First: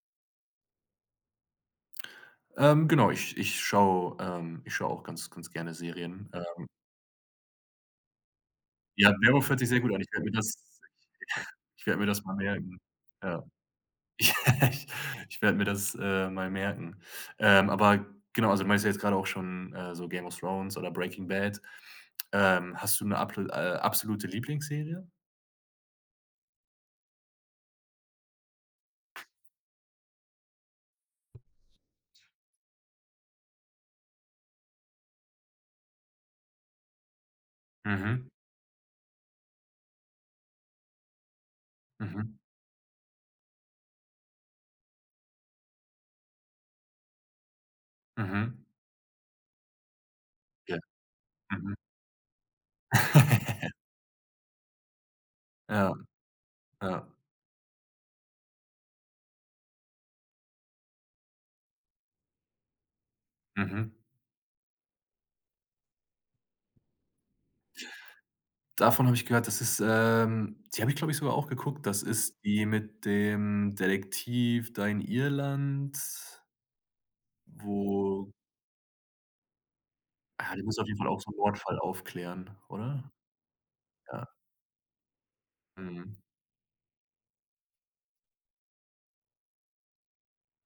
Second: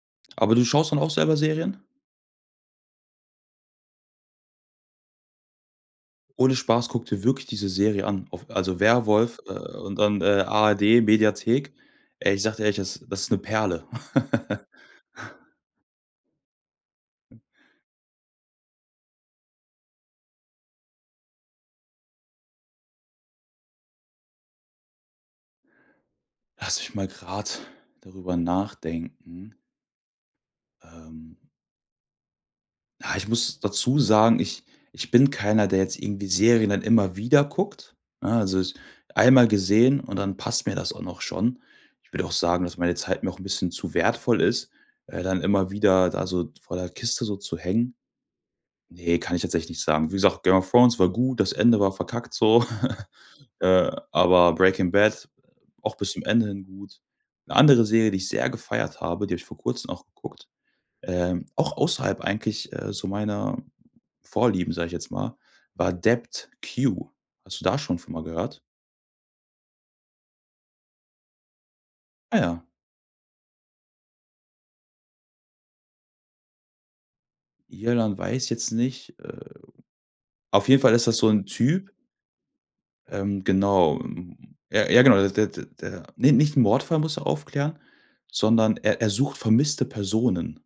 Aber du schaust dann auch selber Serien? Ähm, genau, ich ich schau, ähm ich schau auch ganz ganz gerne Serien. Ohne Ähm Spaß, guck dir wirklich diese Serie an auf also Ja, „Werwolf“, „Werwolf“ äh, hört sich sehr gut und an. Ich dann, werd mir äh, das ARD Mediathek. ich werd mir das Ey, mal ich sag dir ehrlich, merken. das das ist 'ne Ja. Perle. Ich werde mir das, äh, mal merken. Ähm, aber genau, also du meinst ja jetzt gerade auch schon, äh, so „Game of Thrones“ oder „Breaking Bad“. Ähm, hast du 'ne ablo äh, absolute Lieblingsserie? Lass mich mal grad darüber nachdenken. Ähm. Ah, ich muss dazu sagen, ich ich bin keiner, der jetzt irgendwie Serien dann immer wieder guckt, Mhm. ne? Also es einmal gesehen und dann passt mir das auch noch schon. Ich würde auch Mhm. sagen, dass meine Zeit mir auch 'n bisschen zu wertvoll ist, äh, dann immer wieder da so vor der Kiste so zu hängen. Mhm. Ne, kann ich jetzt echt nicht sagen. Wie gesagt, „Game of Ja. Thrones“ war gut, das Mhm. Ende war verkackt so, äh, aber „Breaking Bad“ Ja. auch bis zum Ende hin gut. Ja. 'Ne andere Serie, die ich sehr gefeiert habe, die hab ich vor Kurzem auch geguckt, ähm, auch außerhalb eigentlich, äh, so meiner Mhm. Vorlieben, sage ich jetzt mal, war „Dept. Q.“ Hast du da von schon schon mal gehört? Davon habe ich gehört, das ist, ähm die habe ich, glaube ich, sogar auch geguckt, das Ah ist ja. die mit dem Detektiv da in Irland? Irland Wo weiß jetzt nicht, äh Ah, die Auf muss jeden auf Fall jeden ist Fall das auch so so 'nen 'n Mordfall Typ aufklären, oder? Ähm, genau. Ja. Ja, ja, genau. Der der der Mhm. ne, nicht 'n Mordfall muss er aufklären, sondern er er sucht vermisste Personen.